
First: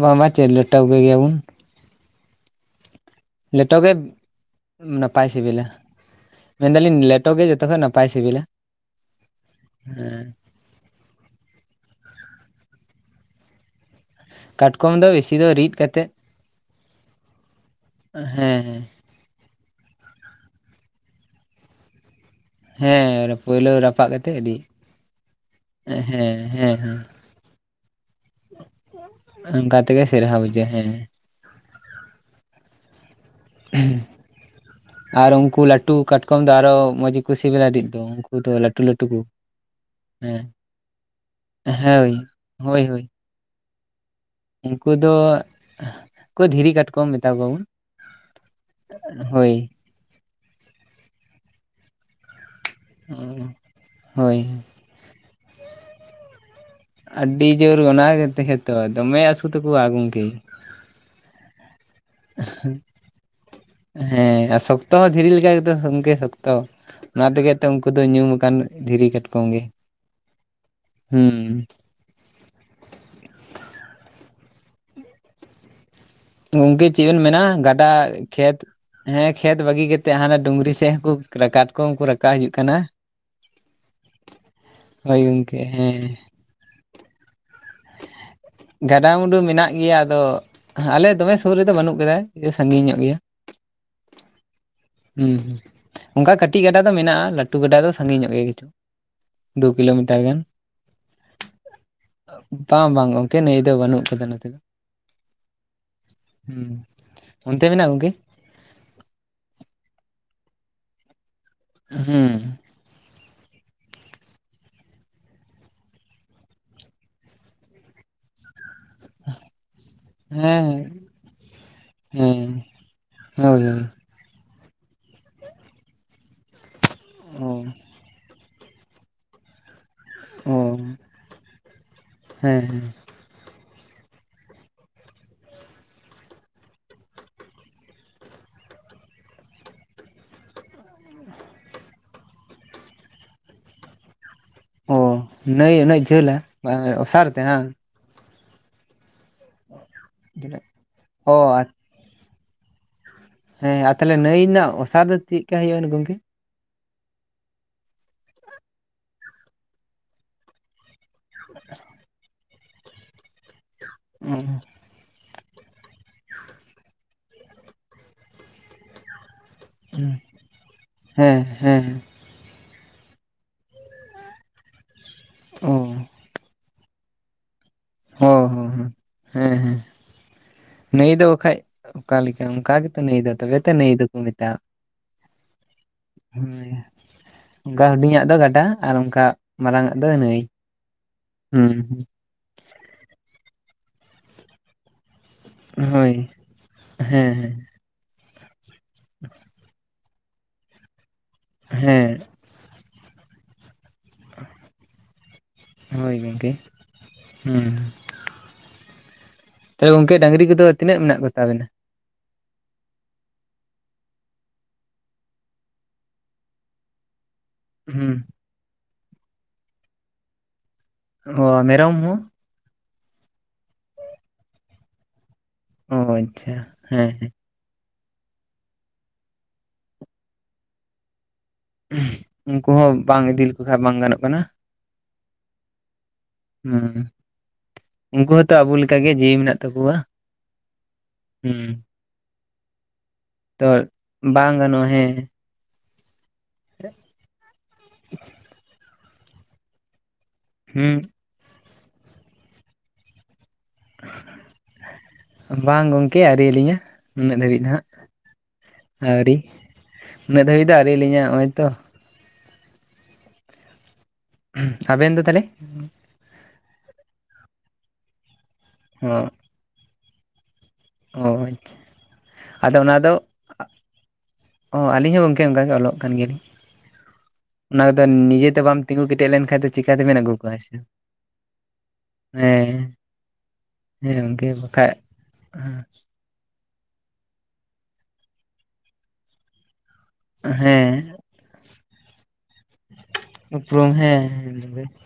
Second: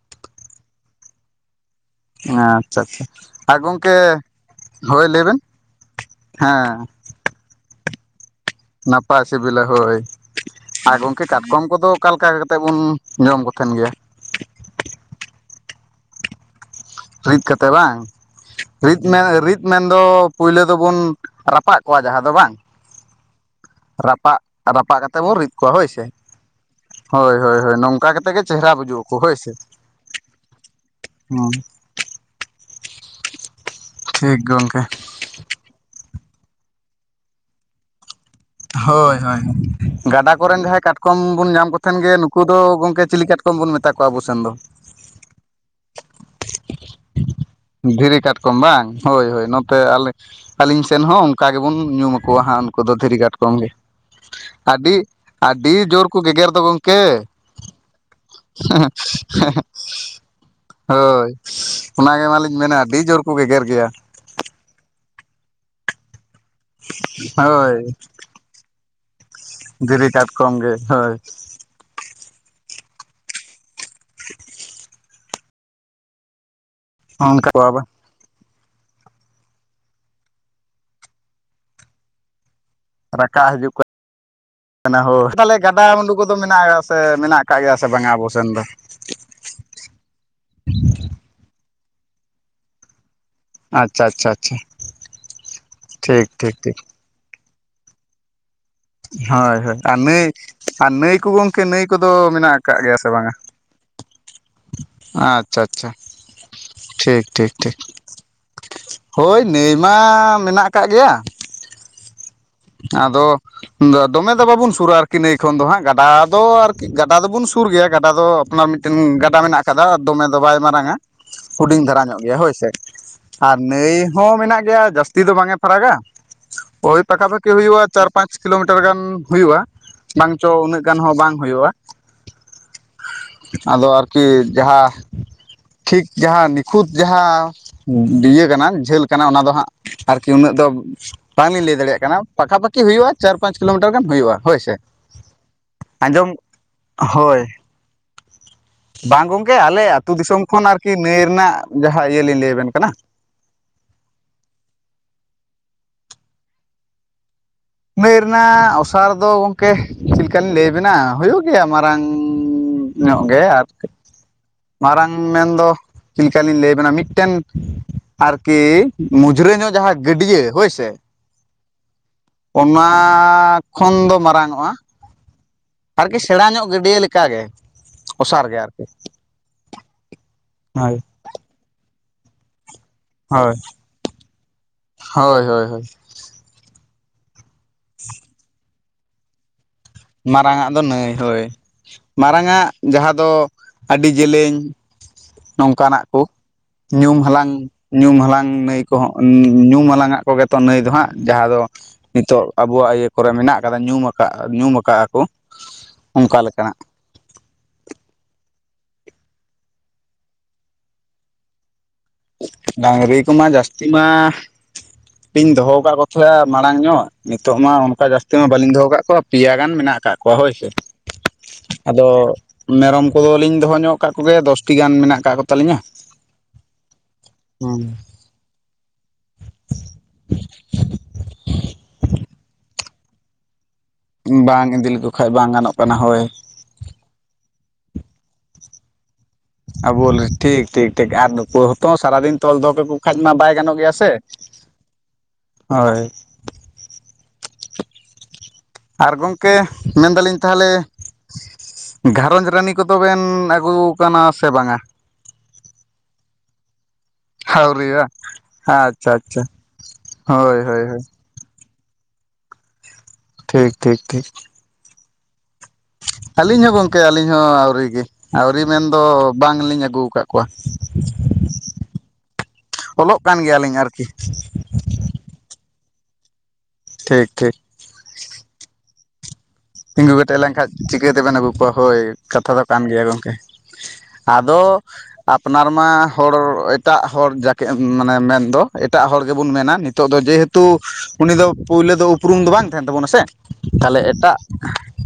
Speaker 1: ᱵᱟᱝᱵᱟ ᱪᱮᱫ ᱞᱮᱴ ᱠᱚ ᱜᱮᱭᱟ ᱵᱚᱱ᱾
Speaker 2: ᱟᱪᱪᱷᱟ ᱟᱪᱪᱷᱟ ᱟᱨ
Speaker 1: ᱞᱮᱴᱚ ᱜᱮ
Speaker 2: ᱜᱚᱝᱠᱮ ᱦᱳᱭ ᱞᱟᱹᱭ
Speaker 1: ᱱᱟᱯᱟᱭ
Speaker 2: ᱵᱮᱱ
Speaker 1: ᱥᱤᱵᱤᱞᱟ᱾ ᱢᱮᱱᱫᱟ
Speaker 2: ᱦᱮᱸ
Speaker 1: ᱞᱤᱧ ᱞᱮᱴ ᱜᱮ ᱡᱚᱛᱚ ᱠᱷᱚᱡ ᱱᱟᱯᱟᱭ ᱥᱤᱵᱤᱞᱟ᱾
Speaker 2: ᱱᱟᱯᱟᱭ ᱥᱤᱵᱤᱞᱟ ᱦᱳᱭ᱾ ᱟᱨ ᱜᱚᱝᱠᱮ ᱠᱟᱴᱠᱚᱢ ᱠᱚᱫᱚ ᱚᱠᱟ ᱞᱮᱠᱟ ᱠᱟᱛᱮᱫ ᱵᱚᱱ ᱡᱚᱢ ᱠᱚ ᱛᱟᱦᱮᱱ ᱜᱮᱭᱟ?
Speaker 1: ᱠᱟᱴᱠᱚᱢ ᱫᱚ ᱵᱤᱥᱤ ᱫᱚ ᱨᱤᱫᱽ ᱠᱟᱛᱮᱫ᱾
Speaker 2: ᱨᱤᱫ ᱠᱟᱛᱮ ᱵᱟᱝ?
Speaker 1: ᱦᱮᱸ ᱦᱮᱸ᱾
Speaker 2: ᱨᱤᱫ ᱢᱮᱱ ᱨᱤᱫ ᱢᱮᱱ ᱫᱚ ᱯᱳᱭᱞᱳ ᱫᱚᱵᱚᱱ ᱨᱟᱯᱟᱜ ᱠᱚᱣᱟ ᱡᱟᱦᱟᱸ ᱫᱚ ᱵᱟᱝ?
Speaker 1: ᱦᱮᱸ ᱯᱳᱭᱞᱳ ᱠᱟᱛᱮᱫ
Speaker 2: ᱨᱟᱯᱟᱜ
Speaker 1: ᱨᱤᱫ
Speaker 2: ᱨᱟᱯᱟᱜ ᱠᱟᱛᱮ ᱵᱚᱱ ᱨᱤᱫ ᱠᱚᱣᱟ ᱦᱳᱭ ᱥᱮ᱾
Speaker 1: ᱦᱮᱸ ᱦᱮᱸ ᱦᱮᱸ
Speaker 2: ᱦᱳᱭ ᱦᱳᱭ ᱦᱳᱭ ᱱᱚᱝᱠᱟ ᱚᱱᱠᱟ ᱠᱟᱛᱮ ᱜᱮ ᱪᱮᱦᱨᱟ ᱵᱩᱡᱩᱜ ᱟᱠᱚ ᱦᱳᱭ ᱥᱮ᱾
Speaker 1: ᱚᱱᱠᱟ ᱛᱮᱜᱮ ᱪᱮᱨᱦᱟ ᱵᱩᱡᱷᱟᱹᱜᱼᱟ ᱦᱮᱸ
Speaker 2: ᱦᱮᱸ᱾ ᱴᱷᱤᱠ ᱜᱚᱢᱠᱮ᱾
Speaker 1: ᱟᱨ ᱩᱝᱠᱩ ᱞᱟᱹᱴᱩ ᱠᱟᱴᱠᱚᱢ ᱫᱚ ᱟᱨᱚ ᱢᱚᱸᱡᱽ ᱜᱮᱠᱚ ᱥᱤᱵᱤᱞᱟ ᱨᱤᱫ ᱫᱚ᱾ ᱫᱚ ᱞᱟᱹᱴᱩ ᱞᱟᱹᱴᱩ
Speaker 2: ᱦᱳᱭ
Speaker 1: ᱠᱚ
Speaker 2: ᱦᱳᱭ, ᱜᱟᱰᱟ
Speaker 1: ᱦᱮᱸ
Speaker 2: ᱠᱚᱨᱮᱱ ᱡᱟᱦᱟᱸᱭ ᱠᱟᱴᱠᱚᱢ ᱵᱚᱱ ᱧᱟᱢ ᱠᱚᱛᱮᱱ ᱜᱮ
Speaker 1: ᱦᱳᱭ
Speaker 2: ᱱᱩᱠᱩ ᱫᱚ
Speaker 1: ᱦᱳᱭ
Speaker 2: ᱜᱚᱝᱠᱮ
Speaker 1: ᱦᱳᱭ
Speaker 2: ᱪᱤᱞᱤ ᱠᱟᱴᱠᱚᱢ ᱡᱚᱢ ᱵᱚᱱ ᱢᱮᱛᱟᱣ ᱟᱵᱳ ᱥᱮᱱ ᱫᱚ?
Speaker 1: ᱩᱱᱠᱩ ᱫᱚ ᱠᱚ ᱫᱷᱤᱨᱤ ᱠᱟᱴᱠᱚᱢ ᱢᱮᱛᱟ ᱠᱚᱣᱟ ᱵᱚᱱ᱾
Speaker 2: ᱫᱷᱤᱨᱤ ᱠᱟᱴᱠᱚᱢ ᱵᱟᱝ ᱦᱳᱭ ᱦᱳᱭ ᱱᱚᱛᱮ ᱟᱹᱞᱤᱧ ᱥᱮᱱ ᱦᱚᱸ ᱚᱱᱠᱟ ᱜᱮᱵᱚᱱ ᱧᱩᱢ ᱟᱠᱚᱣᱟ ᱦᱟᱸᱜ᱾ ᱩᱱᱠᱩ ᱫᱚ ᱫᱷᱤᱨᱤ ᱠᱟᱴᱠᱚᱢ ᱜᱮ
Speaker 1: ᱦᱳᱭ
Speaker 2: ᱟᱹᱰᱤ ᱟᱹᱰᱤ ᱡᱳᱨ ᱠᱚ ᱜᱮᱜᱮᱨ ᱫᱚ ᱜᱚᱝᱠᱮ᱾
Speaker 1: ᱟᱹᱰᱤ ᱟᱹᱰᱤ ᱡᱳᱨ ᱚᱱᱟ ᱜᱮᱛᱮ ᱫᱚᱢᱮ ᱟᱥᱩ ᱛᱟᱠᱚ ᱟ ᱜᱚᱝᱠᱮ᱾
Speaker 2: ᱦᱳᱭ ᱚᱱᱟ ᱜᱮ ᱢᱟᱞᱤᱧ ᱢᱮᱱᱟ ᱟᱹᱰᱤ ᱡᱳᱨ ᱠᱚ ᱜᱮᱜᱮᱨ ᱜᱮᱭᱟ᱾
Speaker 1: ᱦᱮᱸ ᱟᱨ ᱥᱚᱠᱛᱚ ᱦᱚᱸ ᱫᱷᱤᱨᱤ ᱞᱮᱠᱟ ᱛᱚ ᱥᱚᱝᱜᱮ ᱥᱚᱠᱛᱚ, ᱚᱱᱟ ᱛᱮᱜᱮᱛ ᱩᱱᱠᱩ
Speaker 2: ᱦᱳᱭ
Speaker 1: ᱫᱚ ᱧᱩᱢ ᱟᱠᱟᱱ ᱫᱷᱤᱨᱤ ᱠᱟᱴᱠᱚᱢ᱾ ᱜᱮ
Speaker 2: ᱫᱷᱤᱨᱤ ᱠᱟᱴᱠᱚᱢ ᱜᱮ ᱦᱳᱭ᱾
Speaker 1: ᱦᱩᱸ
Speaker 2: [inaudible]
Speaker 1: ᱜᱚᱝᱠᱮ ᱪᱮᱫ ᱵᱮᱱ ᱢᱮᱱᱟ
Speaker 2: ᱚᱱᱠᱟ
Speaker 1: ᱜᱟᱰᱟ, ᱠᱷᱮᱛ ᱦᱮᱸ ᱠᱷᱮᱛ ᱵᱟᱹᱜᱤ ᱠᱟᱛᱮᱜ ᱦᱟᱱᱟ ᱰᱩᱝᱨᱤ ᱥᱮᱫ ᱦᱚᱸᱠᱚ ᱠᱟᱴᱠᱚᱢ ᱩᱱᱠᱩ ᱨᱟᱠᱟᱵ ᱦᱤᱡᱩᱜ ᱠᱟᱱᱟ᱾
Speaker 2: ᱨᱟᱠᱟᱜ ᱦᱤᱡᱩᱜ ᱠᱟᱱᱟ᱾ ᱦᱳᱭ ᱛᱟᱦᱚᱞᱮ
Speaker 1: ᱜᱚᱢᱠᱮ
Speaker 2: ᱜᱟᱰᱟ
Speaker 1: ᱦᱮᱸ
Speaker 2: ᱢᱩᱰᱩ ᱠᱚᱫᱚ ᱢᱮᱱᱟᱜ ᱥᱮ ᱢᱮᱱᱟᱜ ᱟᱠᱟᱫ ᱜᱮᱭᱟ ᱥᱮ ᱵᱟᱝᱼᱟ᱾ ᱟᱵᱚ ᱥᱮᱱ ᱫᱚ?
Speaker 1: ᱜᱟᱰᱟ-ᱢᱩᱰᱩ ᱢᱮᱱᱟᱜ ᱜᱮᱭᱟ᱾ ᱟᱫᱚ ᱟᱞᱮ ᱫᱚᱢᱮ ᱥᱩᱨ ᱨᱮᱫᱚ ᱵᱟᱹᱱᱩᱜ ᱠᱟᱫᱟ, ᱠᱟᱹᱴᱤᱡ ᱥᱟᱺᱜᱤᱧ ᱧᱚᱜ ᱜᱮᱭᱟ᱾
Speaker 2: ᱟᱪᱪᱷᱟ ᱟᱪᱪᱷᱟ ᱟᱪᱪᱷᱟ
Speaker 1: ᱦᱩᱸ, ᱦᱩᱸ,
Speaker 2: ᱴᱷᱤᱠ
Speaker 1: ᱚᱝᱠᱟ
Speaker 2: ᱴᱷᱤᱠ
Speaker 1: ᱠᱟᱹᱴᱤᱡ
Speaker 2: ᱴᱷᱤᱠ
Speaker 1: ᱜᱟᱰᱟ ᱫᱚ ᱢᱮᱱᱟᱜᱼᱟ᱾ ᱞᱟᱹᱴᱩ ᱞᱟᱹᱴᱩ ᱜᱟᱰᱟ ᱫᱚ, ᱥᱟᱺᱜᱤᱧ ᱧᱚᱜ ᱜᱮ ᱠᱤᱪᱷᱩ᱾ ᱫᱩ
Speaker 2: ᱦᱚᱭ-ᱦᱚᱭ, ᱟᱨ
Speaker 1: ᱠᱤᱞᱳᱢᱤᱴᱟᱨ
Speaker 2: ᱱᱟᱹᱭ
Speaker 1: ᱜᱟᱱ
Speaker 2: ᱟᱨ ᱱᱟᱹᱭ ᱠᱚ ᱜᱚᱢᱠᱮ ᱱᱟᱹᱭ ᱠᱚᱫᱚ ᱢᱮᱱᱟᱜ ᱠᱟᱜ ᱜᱮᱭᱟ ᱥᱮ ᱵᱟᱝᱼᱟ?
Speaker 1: ᱱᱚᱛᱮᱫᱚ ᱵᱟᱹᱱᱩᱜ ᱠᱟᱫᱟ ᱱᱚᱛᱮ ᱫᱚ᱾
Speaker 2: ᱟᱪᱪᱷᱟ, ᱟᱪᱪᱷᱟ᱾
Speaker 1: ᱦᱩᱸ
Speaker 2: ᱴᱷᱤᱠ, ᱴᱷᱤᱠ,
Speaker 1: ᱚᱱᱛᱮ
Speaker 2: ᱴᱷᱤᱠ᱾
Speaker 1: ᱢᱮᱱᱟᱜᱼᱟ ᱜᱚᱝᱠᱮ
Speaker 2: ᱦᱳᱭ ᱱᱟᱹᱭ ᱢᱟ, ᱢᱮᱱᱟᱜ ᱠᱟᱜ ᱜᱮᱭᱟ,
Speaker 1: ᱦᱩᱸ
Speaker 2: ᱟᱫᱚ ᱫᱚᱢᱮ ᱫᱚ ᱵᱟᱵᱚᱱ ᱥᱩᱨᱟ ᱟᱨᱠᱤ, ᱱᱟᱹᱭ ᱠᱷᱚᱱ ᱫᱚ ᱦᱟᱸᱜ ᱜᱟᱰᱟ ᱫᱚ, ᱟᱨᱠᱤ ᱜᱟᱰᱟ ᱫᱚᱵᱚᱱ ᱥᱩᱨ ᱜᱮᱭᱟ᱾ ᱜᱟᱰᱟ ᱫᱚ ᱟᱯᱱᱟᱨ ᱢᱤᱫ ᱢᱤᱫᱴᱮᱱ ᱜᱟᱰᱟ ᱢᱮᱱᱟᱜ ᱠᱟᱫᱟ ᱫᱚᱢᱮ ᱫᱚ ᱵᱟᱭ
Speaker 1: ᱦᱮᱸ
Speaker 2: ᱢᱟᱨᱟᱝᱼᱟ᱾ ᱦᱩᱰᱤᱧ ᱫᱷᱟᱨᱟ ᱧᱚᱜ ᱜᱮᱭᱟ,
Speaker 1: ᱦᱮᱸ
Speaker 2: ᱦᱳᱭ ᱥᱮ ᱟᱨ
Speaker 1: ᱦᱳᱭ ᱦᱳᱭ
Speaker 2: ᱱᱟᱹᱭ ᱦᱚᱸ ᱢᱮᱱᱟᱜ ᱜᱮᱭᱟ ᱡᱟᱹᱥᱛᱤ ᱫᱚ, ᱵᱟᱝ ᱮ ᱯᱷᱟᱨᱟᱟ ᱳᱭ ᱯᱟᱷᱟᱠᱟ
Speaker 1: ᱚ
Speaker 2: ᱯᱟᱠᱤ ᱦᱩᱭᱩᱜᱼᱟ, ᱪᱟᱨ ᱯ ᱯᱟᱸᱪ ᱠᱤᱞᱳᱢᱤᱴᱟᱨ ᱜᱟᱱ ᱦᱩᱭᱩᱜᱼᱟ᱾ ᱵᱟᱝ ᱪᱚ
Speaker 1: ᱚ
Speaker 2: ᱩᱱᱟᱹᱜ ᱜᱟᱱ ᱦᱚᱸ ᱵᱟᱝ ᱦᱳᱭᱳᱜᱼᱟ᱾
Speaker 1: ᱦᱮᱸ ᱦᱮᱸ
Speaker 2: ᱟᱫᱚ ᱟᱨᱠᱤ ᱡᱟᱦᱟᱸ ᱴᱷᱤᱠ ᱡᱟᱦᱟᱸ ᱱᱤᱠᱷᱩᱛ ᱡᱟᱦᱟᱸ, ᱤᱭᱟᱹ ᱠᱟᱱᱟ ᱡᱷᱟᱹᱞ ᱠᱟᱱᱟ, ᱚᱱᱟ ᱫᱚ ᱦᱟᱸᱜ᱾ ᱟᱨᱠᱤ ᱩᱱᱟᱹᱜ ᱫᱚ ᱵᱟᱝᱞᱤᱧ ᱞᱟᱹᱭ ᱫᱟᱲᱮᱭᱟᱜ ᱠᱟᱱᱟ, ᱯᱟᱠᱟᱷᱟ ᱯᱟᱠᱤ ᱦᱩᱭᱩᱜᱼᱟ ᱪᱟᱨ ᱯᱟᱸᱪ ᱠᱤᱞᱳᱢᱤᱴᱟᱨ ᱜᱟᱱ ᱦᱩᱭᱩᱜᱼᱟ, ᱦᱳᱭᱥᱮ᱾
Speaker 1: ᱚ ᱱᱟᱹᱭ ᱩᱱᱟᱹᱜ ᱡᱷᱟᱹᱞᱟ, ᱵᱟᱝ ᱚᱥᱟᱨ ᱛᱮ
Speaker 2: ᱦᱳᱭ
Speaker 1: ᱵᱟᱝ?
Speaker 2: ᱵᱟᱝ ᱜᱚᱝᱠᱮ ᱟᱞᱮ ᱟ ᱟᱹᱛᱩᱳ ᱫᱤᱥᱚᱢ ᱠᱷᱚᱱ, ᱟᱨᱠᱤ ᱱᱟᱹᱭ
Speaker 1: ᱚ
Speaker 2: ᱨᱮᱱᱟᱜ ᱡᱟᱦᱟᱸ ᱤᱭᱟᱹ ᱞᱤᱧ ᱞᱟᱹᱭᱟᱵᱮᱱ ᱠᱟᱱᱟ᱾
Speaker 1: ᱦᱮᱸ ᱟᱨ ᱛᱟᱦᱚᱞᱮ ᱱᱟᱹᱭ ᱨᱮᱱᱟᱜ ᱚᱥᱟᱨ ᱫᱚ, ᱪᱮᱫ ᱠᱟ ᱦᱳᱭᱳᱜᱼᱟ ᱜᱚᱝᱠᱮ?
Speaker 2: ᱱᱟᱹᱭ ᱨᱮᱱᱟᱜ ᱚᱥᱟᱨ ᱫᱚ, ᱜᱚᱝᱠᱮ ᱪᱮᱫ ᱞᱮᱠᱟ ᱞᱤᱧ ᱞᱟᱹᱭᱟᱵᱮᱱᱟ ᱦᱳᱭᱳᱜ ᱜᱮᱭᱟ, ᱢᱟᱨᱟᱝ ᱧᱚᱜ ᱜᱮ ᱟᱨ
Speaker 1: ᱦᱮᱸ [unintelligible]
Speaker 2: ᱢᱟᱨᱟᱝ ᱢᱮᱱᱫᱚ, ᱪᱮᱫ ᱞᱮᱠᱟᱞᱤᱧ ᱞᱟᱹᱭ ᱟᱵᱮᱱᱟ ᱢᱤᱫᱴᱮᱱ ᱟᱨᱠᱤ ᱢᱩᱡᱽᱨᱟᱹ ᱧᱚᱜ ᱡᱟᱦᱟᱸ ᱜᱟᱹᱰᱭᱟᱹ, ᱦᱳᱭ ᱥᱮ᱾
Speaker 1: ᱦᱮᱸ, ᱦᱮᱸ᱾
Speaker 2: ᱚᱱᱟ ᱠᱷᱚᱱ ᱫᱚ ᱢᱟᱨᱟᱝ ᱚᱜᱼᱟ᱾
Speaker 1: ᱚ
Speaker 2: ᱟᱨᱠᱤ ᱥᱮᱬᱟ ᱧᱚᱜ ᱜᱟᱹᱰᱭᱟᱹ ᱞᱮᱠᱟᱜᱮ᱾
Speaker 1: ᱦᱚ,
Speaker 2: ᱚᱥᱟᱨ ᱜᱮ ᱟᱨᱠᱤ
Speaker 1: ᱦᱮ, ᱦᱮᱸ, ᱦᱮᱸ
Speaker 2: ᱦᱳᱭ
Speaker 1: ᱱᱟᱭ ᱫᱚ ᱵᱟᱠᱷᱟᱡ ᱚᱠᱟ ᱞᱮᱠᱟ, ᱚᱱᱠᱟ ᱜᱮ ᱱᱟᱹᱭ ᱫᱚ,
Speaker 2: ᱦᱳᱭ
Speaker 1: ᱛᱚᱵᱮ ᱛᱚ ᱱᱟᱹᱭ ᱫᱚᱠᱚ ᱢᱮᱛᱟᱣᱟ᱾
Speaker 2: ᱦᱳᱭ, ᱦᱳᱭ, ᱦᱳᱭ᱾
Speaker 1: ᱦᱮᱸ ᱚᱝᱠᱟ ᱦᱩᱰᱤᱧᱟᱜ ᱫᱚ ᱜᱟᱰᱟ, ᱟᱨ ᱚᱝᱠᱟ
Speaker 2: ᱢᱟᱨᱟᱝ ᱟᱜ ᱫᱚ ᱱᱟᱹᱭ, ᱦᱳᱭ
Speaker 1: ᱦᱩᱸ
Speaker 2: ᱢᱟᱨᱟᱝ ᱟᱜ ᱡᱟᱦᱟᱸ ᱫᱚ, ᱟᱹᱰᱤ ᱡᱮᱞᱮᱧ᱾ ᱱᱚᱝᱠᱟᱱᱟᱜ
Speaker 1: ᱦᱳᱭ
Speaker 2: ᱠᱚ ᱧᱩᱢ ᱦᱟᱞᱟᱝ᱾
Speaker 1: ᱦᱮᱸ
Speaker 2: ᱧᱩᱢ ᱦᱟᱞᱟᱝ ᱱᱟᱹᱭ ᱠᱚᱦᱚᱸ, ᱧᱩᱢ ᱦᱟᱞᱟᱝᱟᱜ ᱠᱚᱜᱮ ᱛᱚ, ᱱᱟᱹᱭ ᱫᱚ ᱦᱟᱸᱜ᱾ ᱡᱟᱦᱟᱸ ᱫᱚ
Speaker 1: ᱦᱮᱸ
Speaker 2: ᱱᱤᱛᱚᱜ ᱟᱵᱚᱣᱟᱜ, ᱤᱭᱟᱹ ᱠᱚᱨᱮ ᱢᱮᱱᱟᱜ ᱠᱟᱫᱟ, ᱧᱩᱢ ᱟᱠᱟᱫ ᱧᱩᱢ ᱟᱠᱟ
Speaker 1: ᱦᱳᱭ, ᱜᱚᱢᱠᱮ ᱦᱮᱸ᱾ ᱛᱟᱦᱚᱞᱮ ᱜᱠ ᱰᱟᱝᱨᱤ ᱠᱚᱫᱚ, ᱛᱤᱱᱟᱹᱜ ᱢᱮᱱᱟᱜ ᱠᱚᱛᱟᱵᱮᱱᱟ?
Speaker 2: ᱰᱟᱝᱨᱤ ᱠᱚᱢᱟ ᱡᱟᱹᱥᱛᱤ ᱢᱟ, ᱵᱟᱹᱧ ᱫᱚᱦᱚᱣᱟ ᱠᱟᱜ ᱠᱚ ᱛᱟᱦᱮᱜ-ᱟ, ᱢᱟᱲᱟᱝ ᱧᱚᱜ᱾ ᱱᱤᱛᱚᱜ ᱢᱟ ᱚᱱᱠᱟ
Speaker 1: ᱦᱩᱸ
Speaker 2: ᱡᱟᱹᱥᱛᱤ ᱢᱟ, ᱵᱟᱹᱞᱤᱧ ᱫᱚᱦᱚ ᱠᱟᱜ ᱠᱚᱣᱟ, ᱯᱮᱭᱟ ᱜᱟᱱ ᱢᱮᱱᱟᱜ ᱠᱟᱜ ᱠᱚᱣᱟ ᱦᱳᱭ ᱥᱮ᱾
Speaker 1: ᱚ ᱢᱮᱨᱚᱢ
Speaker 2: ᱟᱫᱚ
Speaker 1: ᱦᱚᱸ
Speaker 2: ᱢᱮᱨᱚᱢ ᱠᱚᱫᱚᱞᱤᱧ ᱫᱚᱦᱚ ᱧᱚᱜ ᱠᱟᱜ ᱠᱚᱜᱮᱭᱟ, ᱫᱚᱥᱴᱤ ᱜᱟᱱ ᱢᱮᱱᱟᱜ ᱠᱟᱜ ᱠᱚᱛᱟᱞᱤᱧᱟ᱾
Speaker 1: ᱚ ᱟᱪᱪᱷᱟ, ᱦᱮᱸ, ᱦᱮᱸ᱾
Speaker 2: ᱦᱩᱸ,
Speaker 1: ᱩᱱᱠᱩ ᱦᱚᱸ ᱵᱟᱝ ᱤᱫᱤ ᱞᱮᱠᱚ, ᱠᱷᱟᱱ ᱵᱟᱝ ᱜᱟᱱᱚᱜᱼᱟ᱾
Speaker 2: ᱵᱟᱝ ᱤᱫᱤ ᱞᱮᱠᱚ ᱠᱷᱟᱡ, ᱵᱟᱝ ᱜᱟᱱᱚᱜ ᱠᱟᱱᱟ ᱦᱳᱭ᱾
Speaker 1: ᱦᱮᱸ ᱩᱱᱠᱩ ᱦᱚᱸᱛᱚ ᱟᱵᱚ ᱞᱮᱠᱟᱜ ᱜᱮ, ᱡᱤᱣᱤ ᱢᱮᱱᱟᱜ ᱛᱟᱠᱚᱣᱟ᱾
Speaker 2: ᱟ ᱵᱚᱞ ᱴᱷᱤᱠ ᱴᱷᱤᱠ ᱴᱷᱤᱠ ᱟᱨᱚᱛᱚ
Speaker 1: ᱦᱩᱸ
Speaker 2: ᱦᱚᱸ ᱥᱟᱨᱟᱫᱤᱱ ᱠᱚ ᱠᱷᱟᱡᱫ ᱢᱟ ᱵᱟᱭ
Speaker 1: ᱛᱚ
Speaker 2: ᱜᱟᱱᱚᱜ ᱜᱮᱭᱟ ᱥᱮ,
Speaker 1: ᱵᱟᱝ ᱜᱟᱱᱚᱜᱼᱟ
Speaker 2: ᱦᱳᱭ ᱾
Speaker 1: ᱪᱮᱫ?
Speaker 2: ᱟᱨ ᱜᱚᱢᱠᱮ ᱢᱮᱱᱫᱟᱞᱤᱧ ᱛᱟᱦᱚᱞᱮ
Speaker 1: ᱦᱩᱸ
Speaker 2: ᱜᱷᱟᱨᱚᱸᱡᱽ ᱨᱟᱹᱱᱤ ᱠᱚᱫᱚ ᱵᱮᱱ ᱟᱹᱜᱩᱣᱟᱠᱟᱱᱟ ᱥᱮ ᱵᱟᱝᱟ?
Speaker 1: ᱵᱟᱝ ᱜᱚᱝᱠᱮ ᱟᱹᱨᱤᱞᱤᱧᱟ ᱾ ᱱᱤᱱᱟᱹᱜ ᱫᱷᱟᱹᱵᱤᱡ ᱱᱷᱟᱜ
Speaker 2: ᱟᱹᱣᱨᱤ ᱵᱟᱝ ᱟᱪᱪᱷᱟ
Speaker 1: ᱟᱹᱣᱨᱤ,
Speaker 2: ᱟᱪᱪᱷᱟ
Speaker 1: ᱱᱤᱱᱟᱹᱜ
Speaker 2: ᱦᱳᱭ
Speaker 1: ᱫᱷᱟᱹᱵᱤᱡ ᱫᱚ
Speaker 2: ᱦᱳᱭ ᱦᱳᱭ
Speaker 1: ᱟᱹᱣᱨᱤᱭᱞᱤᱧᱟ ᱱᱚᱜᱼᱚᱭ ᱛᱚ ᱾
Speaker 2: ᱴᱷᱤᱠ ᱴᱷᱤᱠ ᱴᱷᱤᱠ ᱾
Speaker 1: ᱦᱩᱸ ᱟᱹᱵᱤᱱ ᱫᱚ ᱛᱟᱦᱞᱮ?
Speaker 2: ᱟᱹᱞᱤᱧ ᱦᱚᱸ ᱜᱚᱝᱠᱮ ᱟᱹᱞᱤᱧ ᱦᱚᱸ ᱟᱹᱣᱨᱤ ᱜᱮ ᱟᱹᱣᱨᱤ ᱢᱮᱱᱫᱚ
Speaker 1: ᱚ
Speaker 2: ᱵᱟᱝᱞᱤᱧ ᱟᱹᱜᱩ ᱟᱠᱟᱫ ᱠᱚᱣᱟ
Speaker 1: ᱚ ᱟᱪᱪᱷᱟ ᱟᱫᱚ ᱚᱱᱟ ᱫᱚ
Speaker 2: ᱚᱞᱚᱜ ᱠᱟᱱ ᱜᱮᱭᱟᱞᱤᱧ ᱟᱨᱠᱤ ᱾
Speaker 1: ᱚ ᱟᱹᱞᱤᱧ ᱦᱚᱸ ᱜᱚᱝᱠᱮ ᱚᱱᱠᱟ ᱜᱮ ᱚᱞᱚᱜ ᱠᱟᱱ ᱜᱮᱭᱟᱞᱤᱧ ᱾
Speaker 2: ᱴᱷᱤᱠ ᱴᱷᱤᱠ ᱾
Speaker 1: ᱚᱱᱟ ᱠᱚᱫᱚ ᱱᱤᱡᱮᱛᱮ ᱵᱟᱢ ᱛᱤᱸᱜᱩ ᱠᱮᱴᱮᱡ ᱞᱮᱱᱠᱷᱟᱱ ᱼᱼ
Speaker 2: ᱛᱤᱸᱜᱩ ᱠᱮᱴᱮᱡ ᱞᱮᱱᱠᱷᱟᱡ ᱪᱤᱠᱟᱹ ᱛᱮᱵᱮᱱ ᱟᱹᱜᱩ ᱠᱚᱣᱟ ᱦᱳᱭ ᱠᱟᱛᱷᱟ ᱫᱚ
Speaker 1: ᱦᱮᱸ
Speaker 2: ᱠᱟᱱ ᱜᱮᱭᱟ ᱜᱚᱢᱠᱮ ᱾
Speaker 1: ᱦᱮᱸ ᱜᱚᱢᱠᱮ ᱵᱟᱠᱷᱟᱡ
Speaker 2: ᱟᱯᱱᱟᱨ ᱢᱟ ᱦᱚᱲ ᱮᱴᱟᱜ ᱦᱚᱲ ᱡᱟᱠᱮ ᱢᱟᱱᱮ ᱢᱮᱱᱫᱚ ᱮᱴᱟᱜ ᱦᱚᱲ ᱜᱮᱵᱚᱱ ᱢᱮᱱᱟ ᱾ ᱱᱤᱛᱚᱜ ᱫᱚ ᱡᱮᱦᱮᱛᱩ
Speaker 1: ᱦᱮᱸ
Speaker 2: ᱩᱱᱤ ᱫᱚ ᱯᱩᱭᱞᱳ ᱫᱚ ᱩᱯᱨᱩᱢ ᱫᱚ ᱵᱟᱝ ᱛᱟᱦᱮᱱ ᱛᱟᱵᱚᱱᱟ ᱥᱮ
Speaker 1: ᱩᱯᱨᱩᱢ
Speaker 2: ᱛᱟᱦᱚᱞᱮ ᱮᱴᱟᱜ
Speaker 1: [unintelligible]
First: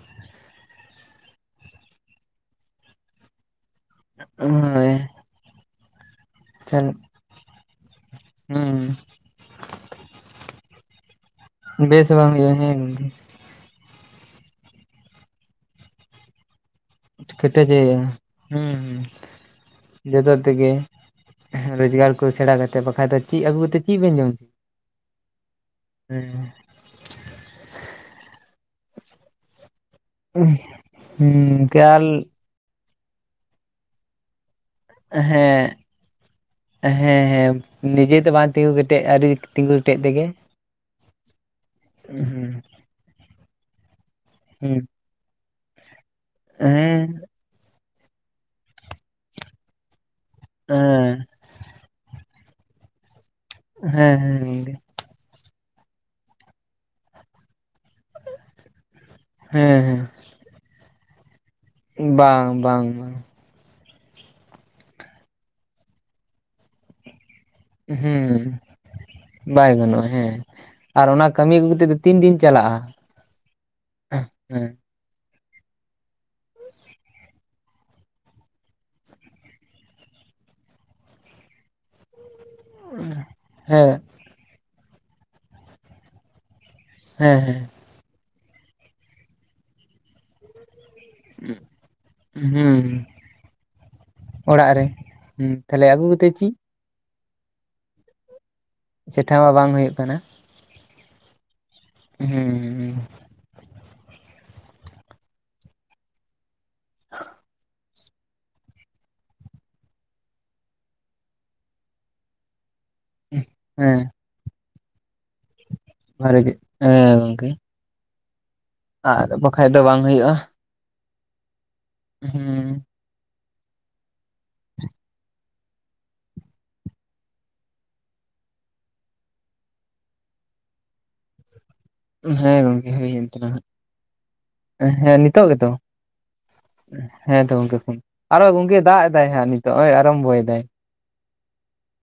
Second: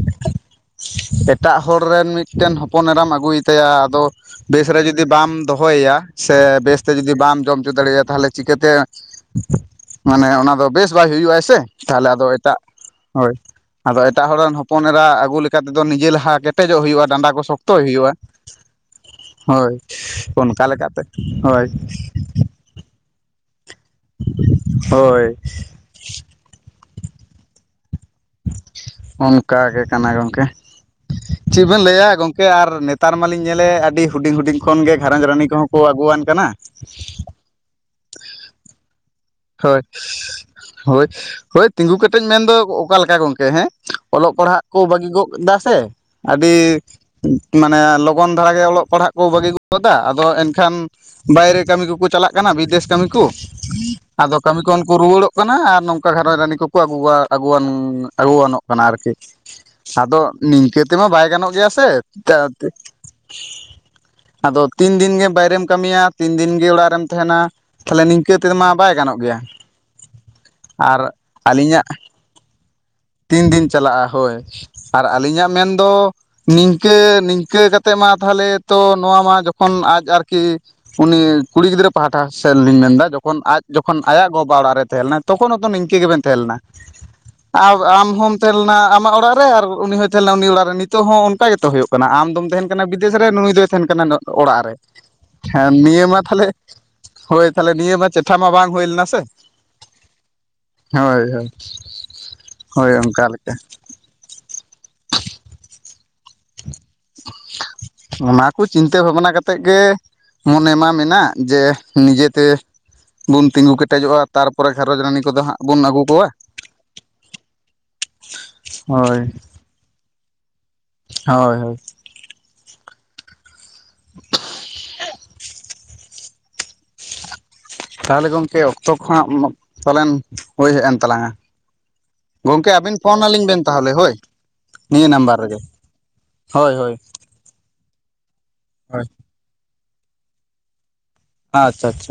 Speaker 2: ᱮᱴᱟᱜ ᱦᱚᱲ ᱨᱮᱱ ᱢᱤᱫᱴᱮᱱ ᱦᱚᱯᱚᱱ ᱮᱨᱟᱢ ᱟᱹᱜᱩᱭ ᱛᱮ ᱟᱫᱚ ᱵᱮᱥ ᱨᱮ
Speaker 1: ᱦᱳᱭ
Speaker 2: ᱡᱩᱫᱤ ᱵᱟᱢ ᱫᱚᱦᱚᱭᱮᱭᱟ ᱥᱮ ᱵᱮᱥᱛᱮ
Speaker 1: ᱛᱟᱦᱞᱮ
Speaker 2: ᱡᱩᱫᱤ ᱵᱟᱢ ᱡᱚᱢ ᱦᱚᱪᱚ ᱫᱟᱲᱮᱭᱟᱜᱼᱟ ᱛᱟᱦᱚᱞᱮ ᱪᱤᱠᱟᱹ ᱛᱮ
Speaker 1: ᱦᱩᱸ
Speaker 2: ᱢᱟᱱᱮ ᱚᱱᱟ ᱫᱚ ᱵᱮᱥ ᱵᱟᱭ ᱦᱩᱭᱩᱜᱼᱟ ᱥᱮ ᱛᱟᱦᱞᱮ ᱟᱫᱚ ᱮᱴᱟᱜ
Speaker 1: ᱦᱩᱸ
Speaker 2: ᱦᱳᱭ ᱟᱫᱚ ᱮᱴᱟᱜ ᱦᱚᱲ ᱨᱮᱱ ᱦᱚᱯᱚᱱ ᱮᱨᱟ ᱟᱹᱜᱩ ᱞᱮᱠᱟ ᱛᱮᱫᱚ ᱱᱤᱡᱮ ᱞᱟᱦᱟ [unintelligible] ᱠᱴᱮᱡᱚᱜ ᱦᱩᱭᱩᱜᱼᱟ ᱰᱟᱸᱰᱟ ᱠᱚ
Speaker 1: ᱠᱮᱴᱮᱡᱮ
Speaker 2: ᱥᱚᱠᱛᱚᱭ ᱦᱩᱭᱩᱜᱼᱟ
Speaker 1: ᱦᱩᱸ
Speaker 2: ᱾ ᱦᱳᱭ
Speaker 1: ᱡᱚᱛᱚ
Speaker 2: ᱚᱱᱠᱟ
Speaker 1: ᱛᱮᱜᱮ
Speaker 2: ᱞᱮᱠᱟᱛᱮ ᱦᱳᱭ ᱾
Speaker 1: ᱨᱳᱡᱽᱜᱟᱨ ᱠᱚ ᱥᱮᱬᱟ ᱠᱟᱛᱮᱫ ᱵᱟᱠᱷᱟᱡ ᱫᱚ ᱪᱮᱫ ᱟᱹᱜᱩ ᱠᱟᱛᱮ ᱪᱮᱫ ᱵᱮᱱ ᱡᱚᱢ ᱦᱮᱸ ᱦᱮᱸ
Speaker 2: ᱚᱱᱠᱟ ᱜᱮ ᱠᱟᱱᱟ ᱜᱚᱝᱠᱮ ᱪᱮᱫ
Speaker 1: ᱦᱩᱸ
Speaker 2: ᱵᱮᱱ
Speaker 1: ᱠᱮᱭᱟᱞ
Speaker 2: ᱞᱟᱹᱭᱟ ᱜᱚᱝ ᱠᱮ ᱟᱨ ᱱᱮᱛᱟᱨ ᱢᱟᱞᱤᱧ ᱧᱮᱞᱮ ᱟᱹᱰᱤ ᱦᱩᱰᱤᱧ ᱦᱩᱰᱤᱧ ᱠᱷᱚᱱᱜᱮ ᱜᱷᱟᱨᱚᱸᱡᱽ ᱨᱟᱹᱱᱤ ᱠᱚᱦᱚᱸ
Speaker 1: ᱦᱮᱸ
Speaker 2: ᱠᱚ ᱟᱹᱜᱩᱣᱟᱱ ᱠᱟᱱᱟ ᱾
Speaker 1: ᱦᱮᱸ ᱦᱮᱸ ᱾ ᱱᱤᱡᱮ ᱛᱮ ᱵᱟ ᱛᱤᱸᱜᱩ ᱠᱮᱴᱮᱡ ᱟᱹᱨᱤ
Speaker 2: ᱦᱳᱭ ᱦᱳᱭ ᱦᱳᱭ ᱛᱤᱸᱜᱩ ᱠᱮᱴᱮᱡ
Speaker 1: ᱦᱩᱸ
Speaker 2: ᱢᱮᱱᱫᱚ ᱚᱠᱟ ᱞᱮᱠᱟ ᱜᱚᱢᱠᱮ ᱦᱮᱸ ᱾ ᱚᱞᱚᱜ ᱯᱟᱲᱦᱟᱜ ᱠᱚ
Speaker 1: ᱦᱩᱸ
Speaker 2: ᱵᱟᱹᱜᱤ ᱜᱚᱜ ᱮᱫᱟ ᱥᱮ ᱟᱹᱰᱤ
Speaker 1: ᱦᱮᱸ
Speaker 2: ᱢᱟᱱᱮ ᱞᱚᱜᱚᱱ ᱫᱷᱟᱨᱟᱜᱮ ᱚᱞᱚᱜ ᱯᱟᱲᱦᱟᱜ ᱠᱚ ᱵᱟᱹᱜᱤ ᱜᱚᱫᱟ ᱟᱫᱚ ᱮᱱᱠᱷᱟᱱ
Speaker 1: ᱦᱮᱸ
Speaker 2: ᱵᱟᱭᱨᱮ ᱠᱟᱹᱢᱤ ᱠᱚᱠᱚ ᱪᱟᱞᱟᱜ ᱠᱟᱱᱟ ᱵᱤᱫᱮᱥ ᱠᱟᱹᱢᱤ ᱠᱚ ᱾
Speaker 1: ᱦᱮᱸ
Speaker 2: ᱟᱫᱚ
Speaker 1: ᱦᱮᱸ
Speaker 2: ᱠᱟᱹᱢᱤ
Speaker 1: ᱜᱚᱝᱠᱮ
Speaker 2: ᱠᱷᱚᱱ ᱠᱩ ᱨᱩᱣᱟᱹᱲᱚᱜ ᱠᱟᱱᱟ ᱟᱨ ᱱᱚᱝᱠᱟ ᱜᱷᱟᱨᱚᱸᱡᱽ ᱨᱟᱹᱱᱤ ᱠᱚᱠᱚ ᱟᱹᱜᱩᱣᱟ ᱟᱹᱜᱩᱣᱟᱱ ᱟᱹᱜᱩᱣᱟᱱᱚᱜ ᱠᱟᱱᱟ ᱟᱨᱠᱤ
Speaker 1: ᱦᱮᱸ
Speaker 2: ᱟᱫᱚ ᱱᱤᱝᱠᱟᱹ ᱛᱮᱢᱟ ᱵᱟᱭ ᱜᱟᱱᱚᱜ ᱜᱮᱭᱟ ᱥᱮ
Speaker 1: ᱦᱮᱸ
Speaker 2: ᱡᱟᱦᱟᱸ
Speaker 1: ᱵᱟᱝ
Speaker 2: ᱛᱮ
Speaker 1: ᱵᱟᱝ ᱵᱟᱝ
Speaker 2: ᱟᱫᱚ ᱛᱤᱱ ᱫᱤᱱ ᱜᱮ ᱵᱟᱭᱨᱮᱢ ᱠᱟᱹᱢᱤᱭᱟ ᱛᱤᱱ ᱫᱤᱱ ᱜᱮ ᱚᱲᱟᱜ ᱨᱮᱢ ᱛᱟᱦᱮᱱᱟ ᱾
Speaker 1: ᱦᱮᱸ ᱾ ᱵᱟᱭ ᱜᱟᱱᱚᱜᱼᱟ ᱦᱮᱸ ᱟᱨ ᱚᱱᱟ ᱠᱟᱹᱢᱤ ᱟᱹᱜᱩ ᱠᱟᱛᱮᱫ ᱫᱚ ᱛᱤᱱ ᱫᱤᱱ ᱪᱟᱞᱟᱜᱼᱟ ᱾
Speaker 2: ᱛᱤᱱ ᱫᱤᱱ ᱪᱟᱞᱟᱜᱼᱟ ᱦᱳᱭ ᱟᱨ ᱟᱹᱞᱤᱧᱟᱜ ᱢᱮᱱᱫᱚ ᱱᱤᱝᱠᱟᱹ ᱱᱤᱝᱠᱟᱹ ᱠᱟᱛᱮᱜ ᱢᱟ ᱛᱟᱦᱚᱞᱮ ᱛᱚ ᱱᱚᱣᱟ ᱢᱟ ᱡᱚᱠᱷᱚᱱ ᱟᱡ ᱟᱨᱠᱤ ᱩᱱᱤ ᱠᱩᱲᱤ ᱜᱤᱫᱽᱨᱟᱹ ᱯᱟᱦᱴᱟ ᱥᱮᱫᱞᱤᱧ ᱢᱮᱱᱫᱟ, ᱡᱚᱠᱷᱚᱱ ᱟᱡ
Speaker 1: ᱦᱮᱸ
Speaker 2: ᱡᱚᱠᱷᱚᱱ, ᱟᱭᱟᱜ ᱜᱚᱵᱟ ᱚᱱᱟᱜ ᱨᱮ ᱛᱟᱦᱮᱸ ᱞᱮᱱᱟ ᱛᱚᱠᱷᱚᱱ ᱦᱛᱚ ᱱᱤᱝᱠᱟᱹ ᱜᱮᱵᱮᱱ ᱛᱟᱦᱮᱸ ᱞᱮᱱᱟ?
Speaker 1: ᱦᱮᱸ ᱦᱮᱸ,
Speaker 2: ᱟᱨ ᱟᱢ ᱦᱚᱢ ᱛᱟᱦᱮᱸ ᱞᱮᱱᱟ ᱟᱢᱟᱜ ᱚᱲᱟᱜ ᱨᱮ, ᱟᱨ ᱩᱱᱤ ᱦᱚᱸᱭ ᱛᱟᱦᱮᱸ ᱞᱮᱱᱟ ᱩᱱᱤ ᱚᱲᱟᱜ ᱨᱮ, ᱱᱤᱛ ᱱᱤᱛᱚᱜ ᱦᱚᱸ ᱚᱱᱠᱟ ᱜᱮᱛᱚ ᱦᱳᱭᱳᱜ ᱠᱟᱱᱟ, ᱟᱢ ᱫᱚᱢ ᱛᱟᱦᱮᱱ
Speaker 1: ᱦᱩᱸ
Speaker 2: ᱠᱟᱱᱟ ᱵᱤᱫᱮᱥ ᱨᱮ, ᱱᱩᱭ ᱫᱚᱭ ᱛᱟᱦᱮᱱ ᱠᱟᱱᱟ ᱚᱲᱟᱜ ᱨᱮ᱾
Speaker 1: ᱦᱩᱸ
Speaker 2: ᱦᱮᱸ
Speaker 1: ᱛᱟᱦᱞᱮ ᱟᱹᱜᱩ
Speaker 2: ᱱᱤᱭᱟᱹ ᱢᱟ
Speaker 1: ᱠᱟᱛᱮᱫ
Speaker 2: ᱛᱟᱦᱞᱮ,
Speaker 1: ᱪᱮᱫ
Speaker 2: ᱦᱳᱭ ᱛᱟᱦᱞᱮ ᱱᱤᱭᱟᱹ ᱢᱟ ᱪᱮ ᱠᱟᱛᱷᱟ ᱢᱟ ᱵᱟᱝ ᱦᱳᱭ ᱞᱮᱱᱟ ᱥᱮ,
Speaker 1: ᱪᱮᱴᱷᱟ ᱢᱟ ᱵᱟᱝ ᱦᱩᱭᱩᱜ ᱠᱟᱱᱟ
Speaker 2: ᱦᱳᱭ ᱦᱳᱭ,
Speaker 1: ᱦᱩᱸ
Speaker 2: ᱦᱳᱭ ᱚᱱᱠᱟ ᱞᱮᱠᱟ᱾ [unintelligible] ᱚᱱᱟ ᱠᱚ ᱪᱤᱱᱛᱟᱹ ᱵᱷᱟᱵᱱᱟ ᱠᱟᱛᱮᱫ ᱜᱮ, ᱢᱚᱱᱮ ᱢᱟ ᱢᱮᱱᱟᱜ ᱡᱮ ᱱᱤᱡᱮᱛᱮ ᱵᱩᱱ ᱛᱤᱸᱜᱩ
Speaker 1: ᱦᱮᱸ
Speaker 2: ᱠᱮᱴᱮᱡᱚᱜᱼᱟ, ᱛᱟᱨᱯᱚᱨᱮ ᱜᱸᱨᱚᱡᱽ ᱨᱟᱱᱤ ᱠᱚᱫᱚ ᱦᱟᱸᱜ ᱵᱩᱱ ᱟᱹᱜᱩ ᱠᱚᱣᱟ
Speaker 1: ᱢᱟᱨᱮ ᱜᱮ ᱮ ᱜᱚᱝᱠᱮ
Speaker 2: ᱦᱳᱭ
Speaker 1: ᱟᱫ ᱵᱟᱠᱷᱟᱡ ᱫᱚ ᱵᱟᱝ ᱦᱩᱭᱩᱜᱼᱟ᱾
Speaker 2: ᱦᱳᱭ, ᱦᱳᱭ,
Speaker 1: ᱦᱩᱸ
Speaker 2: ᱛᱟᱦᱚᱞᱮ ᱜᱚᱝᱠᱮ ᱚᱠᱛᱚ ᱠᱚ ᱦᱟᱜ, ᱯᱟᱞᱮᱱ ᱦᱳᱭ ᱦᱮᱡ ᱮᱱ ᱛᱟᱞᱟᱝᱟ᱾
Speaker 1: ᱦᱮᱸ
Speaker 2: ᱜᱚᱢᱠᱮ
Speaker 1: ᱜᱚᱝᱠᱮ
Speaker 2: ᱟᱵᱤᱱ ᱯᱷᱳᱱ
Speaker 1: ᱦᱩᱭᱮᱱ
Speaker 2: ᱟᱹᱞᱤᱧ
Speaker 1: ᱛᱟᱞᱟᱝᱟ
Speaker 2: ᱵᱮᱱ ᱛᱟᱦᱚᱞᱮ ᱦᱳᱭ, ᱱᱤᱭᱟᱹ ᱱᱟᱢᱵᱟᱨ ᱨᱮᱜᱮ, ᱦᱳᱭ ᱦᱳᱭ
Speaker 1: ᱦᱮᱸᱛᱚ ᱜᱚᱝᱠᱮ ᱯᱳᱱ, ᱟᱨᱚ ᱜᱚᱝᱠᱮ ᱫᱟᱜ
Speaker 2: ᱦᱳᱭ
Speaker 1: ᱮᱫᱟᱭ ᱦᱟᱸᱜ ᱱᱤᱛᱳᱜ ᱦᱚᱭ ᱟᱨᱚᱢᱵᱚ ᱭᱮᱫᱟᱭ᱾
Speaker 2: ᱟᱪᱪᱷᱟ, ᱟᱪᱪᱷᱟ